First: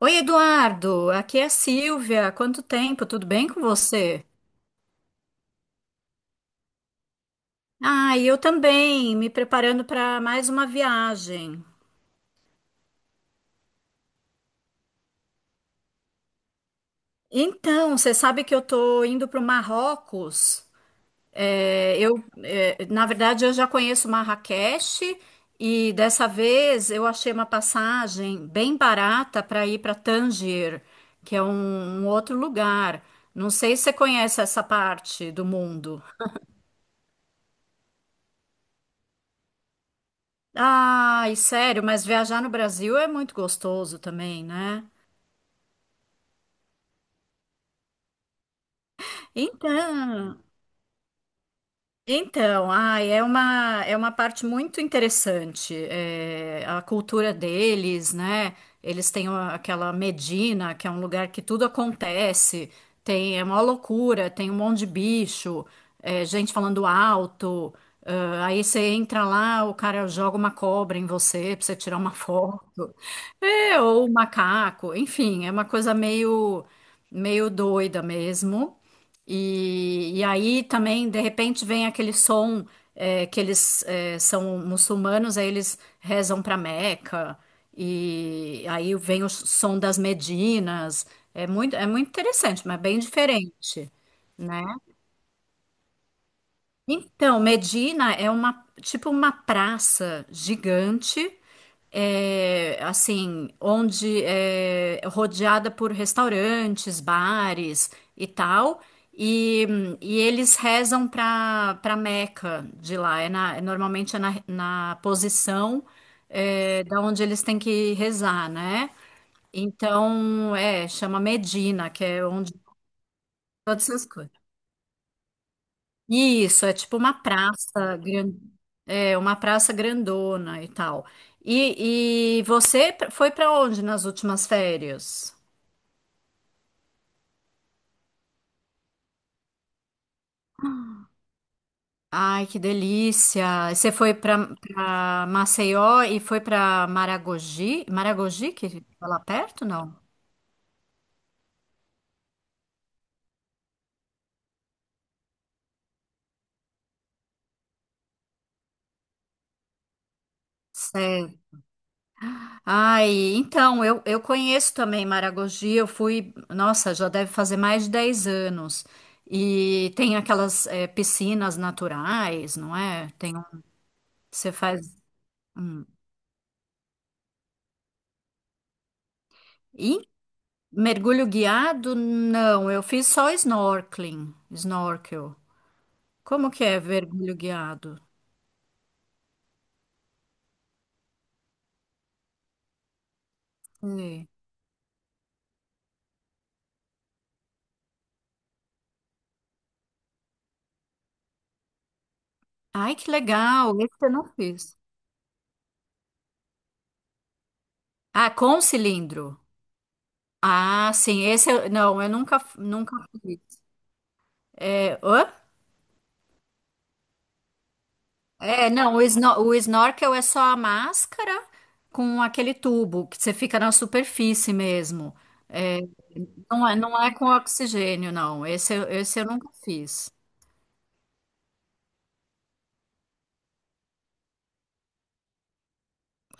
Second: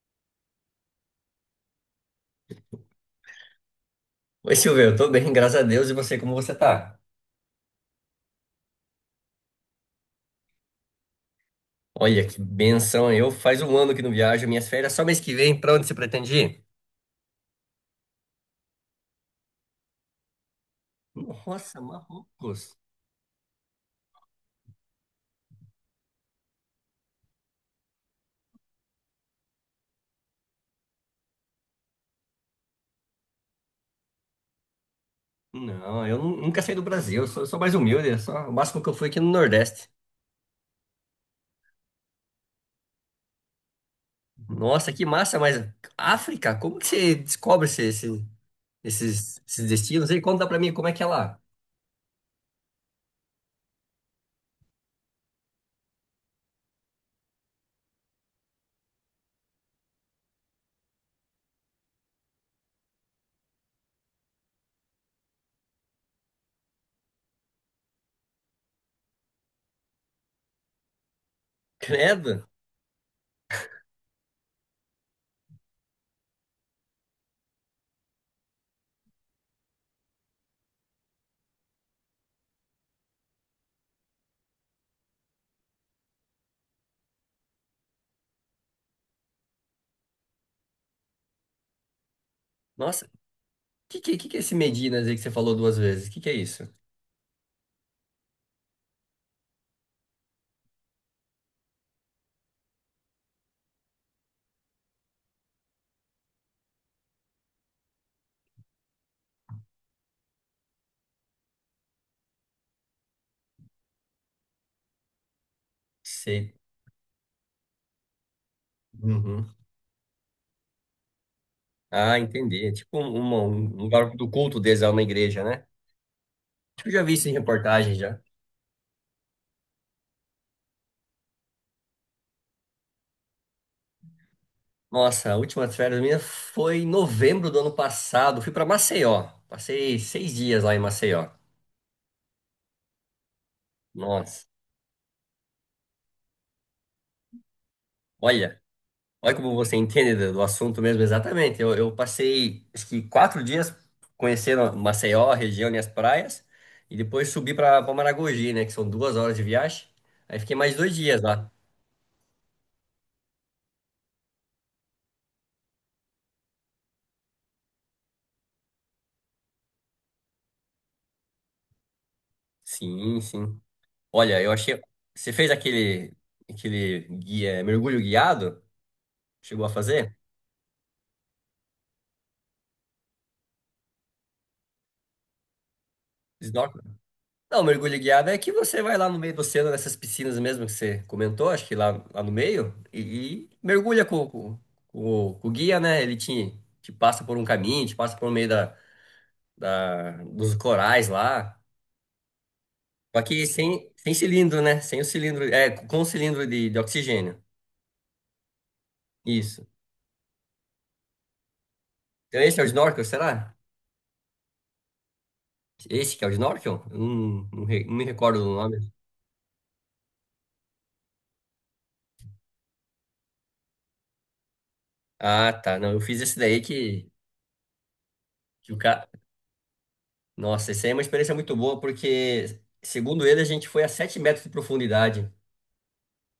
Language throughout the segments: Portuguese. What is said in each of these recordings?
Oi, Eduardo, aqui é a Silvia. Quanto tempo? Tudo bem com você? Oi, Silvio, eu tô bem, graças a Deus. E você, como você tá? Ah, e eu também, me preparando para mais uma viagem. Olha, que benção. Eu faz um ano que não viajo, minhas férias só mês que vem. Pra onde você pretende ir? Então, você sabe que eu tô indo para o Marrocos. Nossa, É, eu, Marrocos. Na verdade, eu já conheço Marrakech e dessa vez eu achei uma passagem bem barata para ir para Tanger, que é um outro lugar. Não sei se você conhece essa parte do mundo. Não, nunca saí do Brasil, eu sou mais humilde. Eu Só, o máximo que eu fui aqui no Nordeste. Ai, sério, mas viajar no Brasil é muito gostoso também, né? Nossa, que massa, mas África, como que você descobre esses destinos? E Então, conta pra mim como é que é lá. Então, ai, é uma parte muito interessante, a cultura deles, né? Eles têm aquela Medina, que é um lugar que tudo acontece, tem, é uma loucura, tem um monte de bicho, gente falando alto, ah, aí você entra lá, o cara joga uma cobra em você pra você tirar uma Credo. foto, ou um macaco, enfim, é uma coisa meio doida mesmo. E aí também, de repente, vem aquele som que eles são muçulmanos, aí eles rezam para Meca, e aí vem o som das Medinas. É muito interessante, mas bem Nossa, o diferente, que que é esse né? Medinas aí que você falou duas vezes? Que é isso? Então, Medina é uma tipo uma praça gigante, assim, onde é rodeada por restaurantes, bares e tal, e, e eles rezam para Meca de lá. Normalmente é na posição Sei. Da onde eles têm que rezar, né? Uhum. Então, chama Medina, que Ah, é onde entendi. É tipo um todas essas lugar do coisas. culto deles lá na igreja, né? Isso, é Acho que eu tipo já uma vi isso em reportagem praça já. grande. É, uma praça grandona e tal. E você foi para onde nas últimas Nossa, férias? a última férias minha foi em novembro do ano passado. Fui pra Maceió. Passei 6 dias lá em Maceió. Ai, que delícia! Você foi Nossa, para Maceió e foi para Maragogi? Maragogi, olha, que fica lá olha como perto, você não? entende do assunto mesmo, exatamente. Eu passei, acho que 4 dias conhecendo Maceió, a região e as praias, e depois subi para pra Maragogi, né, que são 2 horas de viagem. Aí fiquei mais 2 dias Sei. lá. Ai, então, eu conheço também Maragogi, eu fui, nossa, já deve fazer mais de 10 anos. E tem aquelas piscinas naturais, não é? Sim, sim. Olha, Você eu achei. faz. Você fez hum. Aquele guia, mergulho guiado? Chegou a fazer? Mergulho guiado? Não, eu fiz só snorkeling, snorkel. Como que é Snorkel? mergulho Não, guiado? mergulho guiado é que você vai lá no meio do oceano, nessas piscinas mesmo que você comentou, acho que lá, lá no meio, e mergulha É. Com o guia, né? Ele te passa por um caminho, te passa por meio dos corais lá. Ai, que Só que legal, esse eu sem não cilindro, fiz. né? Sem o cilindro. É, com o cilindro de oxigênio. Ah, com cilindro. Isso. Ah, sim, esse eu, não, eu nunca, Então esse é o nunca snorkel, fiz. será? É, hã? Esse que é o snorkel? Eu não me recordo do É, nome. não, o snorkel é só a máscara com aquele tubo que você fica na superfície mesmo. Ah, tá. Não, eu fiz esse daí Não é, não é com oxigênio, não. que Esse, o eu- cara. esse eu nunca fiz. Nossa, isso aí é uma experiência muito boa, porque, segundo ele, a gente foi a 7 metros de profundidade.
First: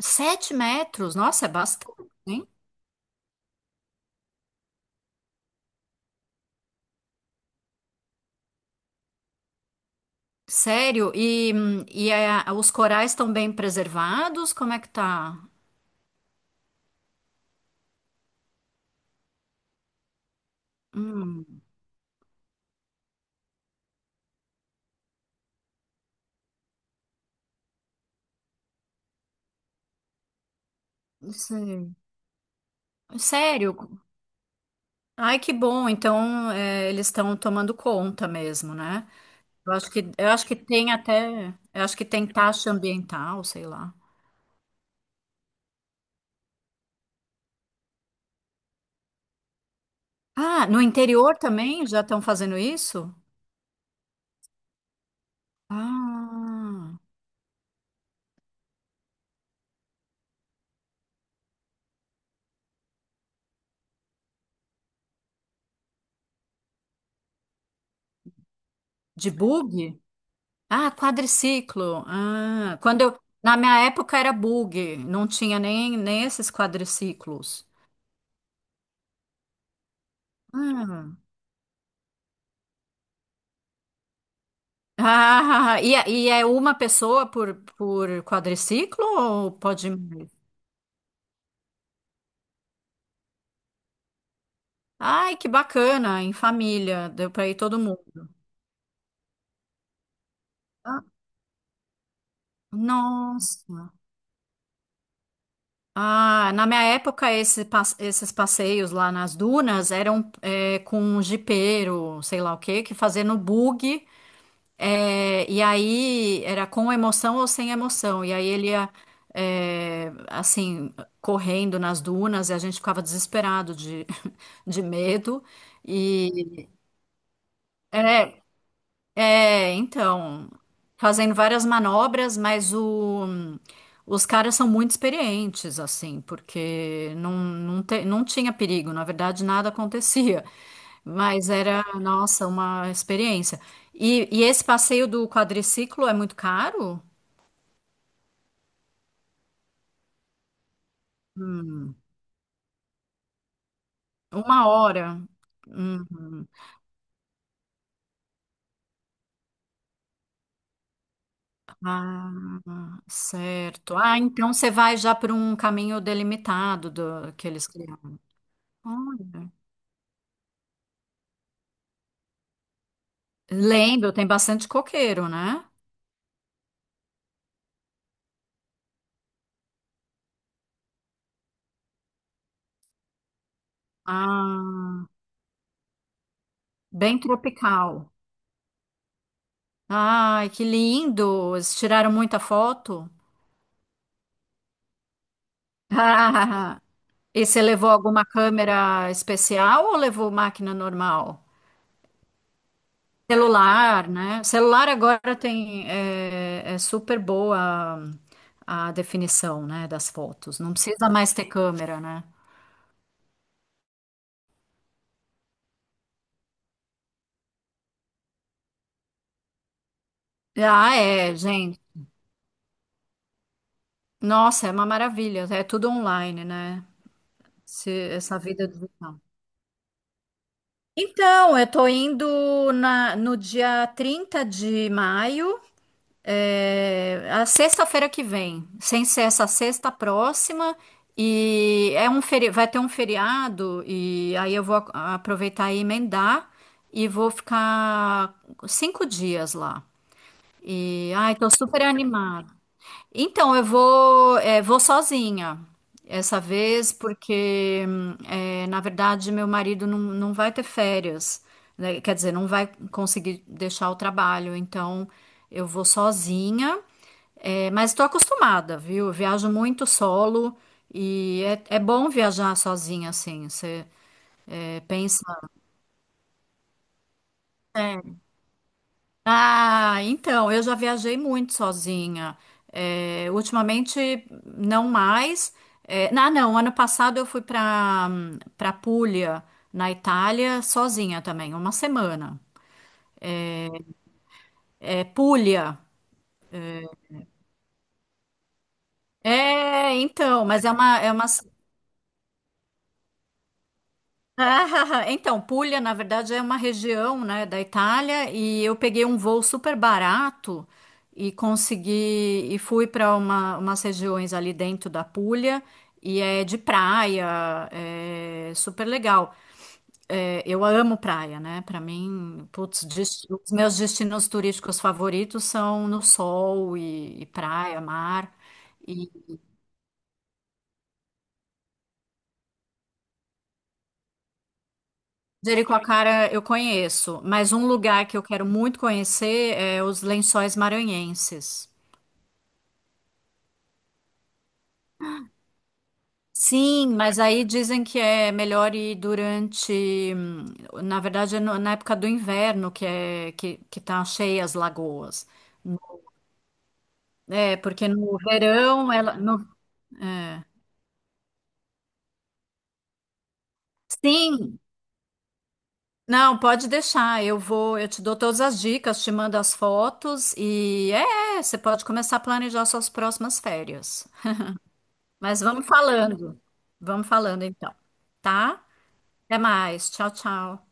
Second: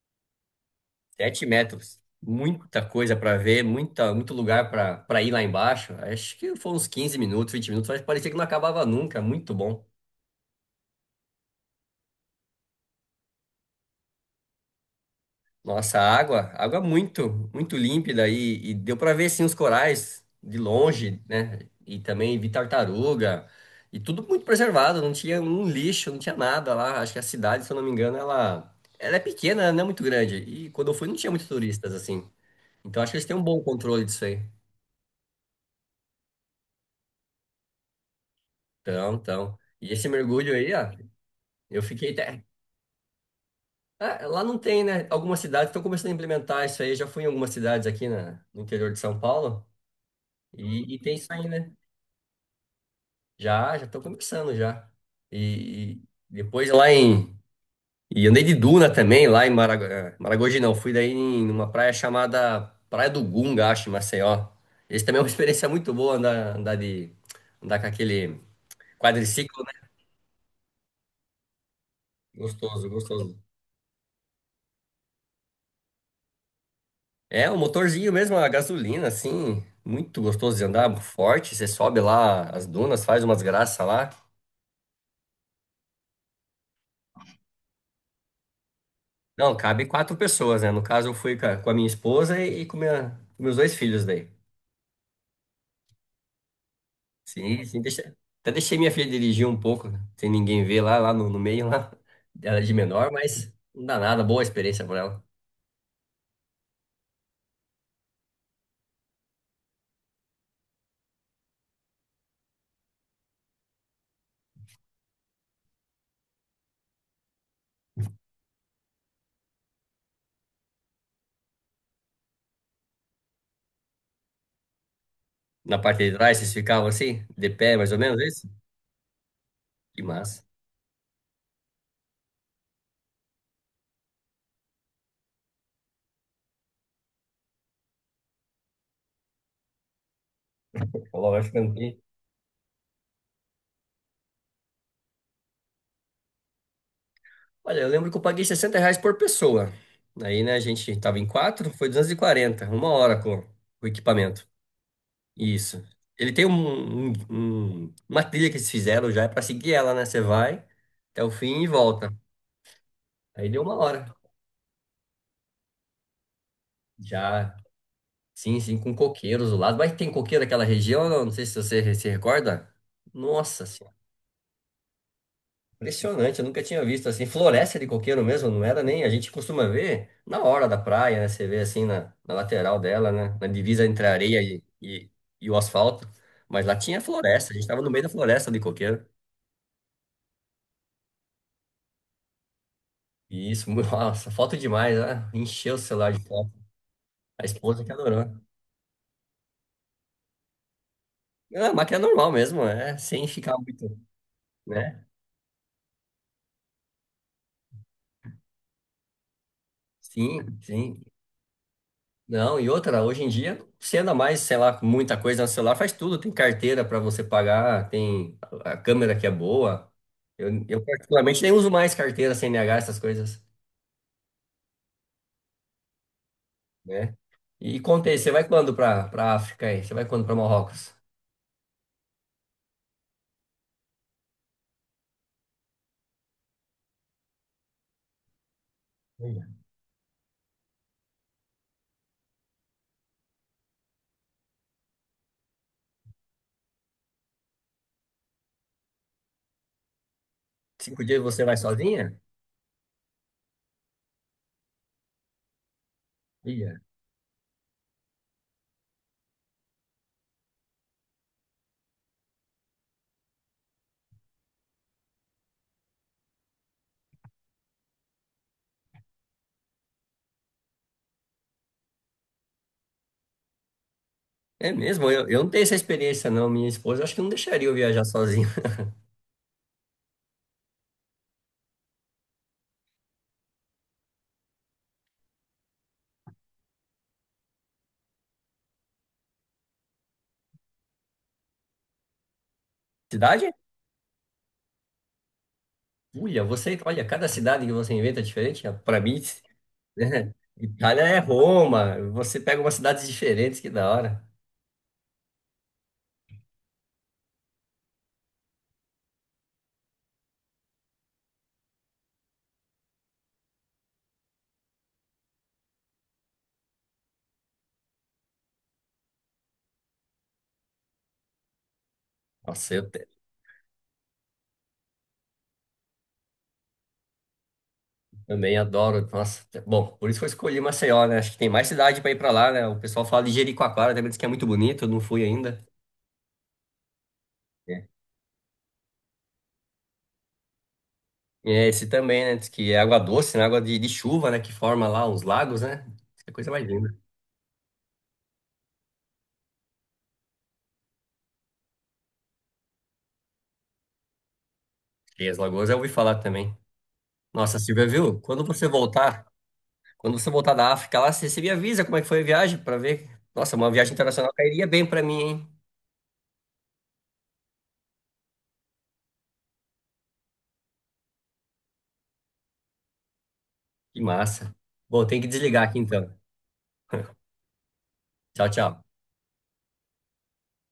7 metros, 7 nossa, é metros. bastante. Muita coisa para ver, muita, muito lugar para ir lá embaixo. Acho que foi uns 15 minutos, 20 minutos, mas parecia que não acabava nunca. Muito bom. Sério? E os corais estão bem preservados? Como é que tá? Nossa, a água é muito límpida e deu para ver sim os corais de longe, Hum, né? E também vi tartaruga e tudo muito preservado, não tinha um lixo, não tinha nada lá. Acho que a cidade, se eu não me engano, ela é pequena, ela não é muito grande. E quando eu fui, não tinha não muitos turistas sei. assim. Então acho que eles têm um bom Sério? controle disso aí. Ai, que bom. Então, eles estão tomando conta mesmo, né? Então, então. Eu acho E esse que, eu acho mergulho que aí, ó, tem até, eu eu acho que fiquei tem até. taxa ambiental, sei lá. Ah, lá não tem, né? Algumas cidades estão começando a implementar isso aí. Eu já fui em algumas cidades aqui no interior de São Paulo Ah, no e tem isso interior aí, né? também já estão fazendo isso? Já, já tô começando já. E depois lá Ah, em. E andei de duna também, lá em Marago- eh, Maragogi, não. Fui daí em uma praia chamada Praia do Gunga, acho, em Maceió. Esse também é uma experiência muito boa andar, andar de. Andar com aquele de quadriciclo, né? bug? Ah, quadriciclo. Ah, Gostoso, quando gostoso. na minha época era bug, não tinha nem, esses É, um quadriciclos. motorzinho mesmo, a gasolina, assim. Muito gostoso de andar, Ah. forte. Você sobe lá as dunas, faz umas graças lá. Ah, e é uma pessoa por quadriciclo ou Não, cabe pode ir quatro mais? pessoas, né? No caso, eu fui com a minha esposa com meus 2 filhos daí. Ai, que bacana, em família, deu para ir Sim, todo sim, deixa... mundo. até deixei minha filha dirigir um pouco, né? Sem ninguém ver lá, Ah, no meio, lá. Ela é de menor, mas não nossa. dá nada, boa experiência para ela. Ah, na minha época, esses passeios lá nas dunas eram com um jipeiro, sei lá o quê, que fazia no bug. É, e aí era com emoção ou sem emoção. E aí ele ia, assim, correndo nas dunas e a gente ficava desesperado de, de medo. Na parte de trás, vocês E, ficavam assim, de pé, mais ou menos, é é, isso? é, Que massa. então, fazendo várias manobras, mas os caras são muito experientes, assim, porque não não tinha perigo, na verdade nada acontecia, Falou, vai mas ficando era, aqui. nossa, uma experiência. E esse passeio do quadriciclo é muito caro? Olha, eu lembro que eu paguei R$ 60 por pessoa. Aí, né, a gente tava em quatro, foi Hum, 240, uma hora com o equipamento. uma hora. Isso. Ele tem Uhum. Uma trilha que eles fizeram já, é pra seguir ela, né? Você vai até o fim e volta. Ah, Aí deu uma certo. hora. Ah, então você vai já por um caminho delimitado que Já eles criaram. sim, sim, com coqueiros Olha. do lado. Mas tem coqueiro naquela região, não? Não sei se você se recorda. Nossa senhora, Lembro, tem bastante coqueiro, né? impressionante, eu nunca tinha visto assim. Floresta de coqueiro mesmo, não era nem. A gente costuma ver na hora da praia, né? Você vê assim na lateral dela, né? Na divisa entre a areia Ah, e o asfalto. Mas lá tinha bem floresta, a gente tava no meio da tropical. floresta de coqueiro. Ai, que lindo! Eles tiraram muita foto. E isso, nossa, foto demais, né? Encheu o celular de foto. Ah, A e você esposa levou que alguma adorou. câmera especial ou levou máquina normal? Ah, mas que é normal mesmo, é, sem ficar muito, Celular, né? Celular né? agora tem é super boa a definição, né, das Sim, fotos. Não sim. precisa mais ter câmera, né? Não, e outra, hoje em dia não anda mais, sei lá, com muita coisa no celular, faz tudo, tem carteira para você pagar, tem a câmera que é boa. Eu Ah, é, particularmente nem uso gente. mais carteira, CNH, essas coisas, Nossa, é uma maravilha. É tudo online, né? né? E conta você Essa vai vida quando digital. para África aí? Você vai quando para Marrocos? Então, eu tô indo no dia 30 de maio, a sexta-feira que vem, sem ser Ia. essa sexta próxima, e é um feri vai ter um feriado, e aí eu vou aproveitar e emendar, e vou ficar 5 dias lá. Cinco E, dias ai, você tô vai super sozinha? animada. Então, eu vou sozinha essa Ia. vez, porque, na verdade, meu marido não vai ter férias, né? Quer dizer, não vai conseguir deixar o trabalho. Então, eu vou sozinha, mas estou acostumada, viu? Eu viajo muito solo e é bom viajar sozinha, assim. Você, É é, mesmo, pensa eu não tenho essa experiência não, minha esposa acho que não deixaria eu viajar sozinho. Ah, então, eu já viajei muito sozinha. É, ultimamente, não mais. Não, ano passado eu fui para Puglia, na Itália, sozinha também, uma semana. Cidade? É, Puglia. Uia, você, olha, cada cidade que você inventa é diferente, para mim É, né? então, mas é uma, Itália é é uma, Roma, você pega umas cidades diferentes, que da hora. Ah, então, Puglia, na verdade, é uma região, né, da Itália e eu peguei um voo super barato e consegui e fui para umas regiões ali dentro da Puglia e é de praia, é super legal. É, eu amo praia, né? Para mim, Nossa, putz, os meus destinos turísticos favoritos são no sol e praia, mar. também adoro. Nossa, bom, por isso que eu escolhi Maceió, né? Acho que tem mais cidade pra ir pra lá, né? O pessoal fala de Jericoacoara, também diz que é muito bonito, eu não fui ainda. Jericoacoara eu conheço, mas um É. lugar que eu quero muito conhecer é os Lençóis E é Maranhenses. esse também, né? Diz que é água doce, né? Água de chuva, né? Que forma lá uns lagos, né? Diz que é coisa mais Sim, linda. mas aí dizem que é melhor ir durante, na verdade, na época do inverno que é que tá cheia as lagoas. E as lagoas eu ouvi falar também. É, Nossa, Silvia, porque no viu? Verão ela Quando você é. voltar da África lá, você me avisa como é que foi a viagem pra ver. Nossa, uma viagem internacional Sim, cairia bem pra mim, hein? não, pode deixar. Eu te dou todas as dicas, te mando as fotos e você pode começar a planejar suas próximas Que férias. massa. Bom, tem que Mas desligar vamos aqui então. falando. Vamos falando então, Tchau, tá? tchau. Até mais. Tchau, tchau.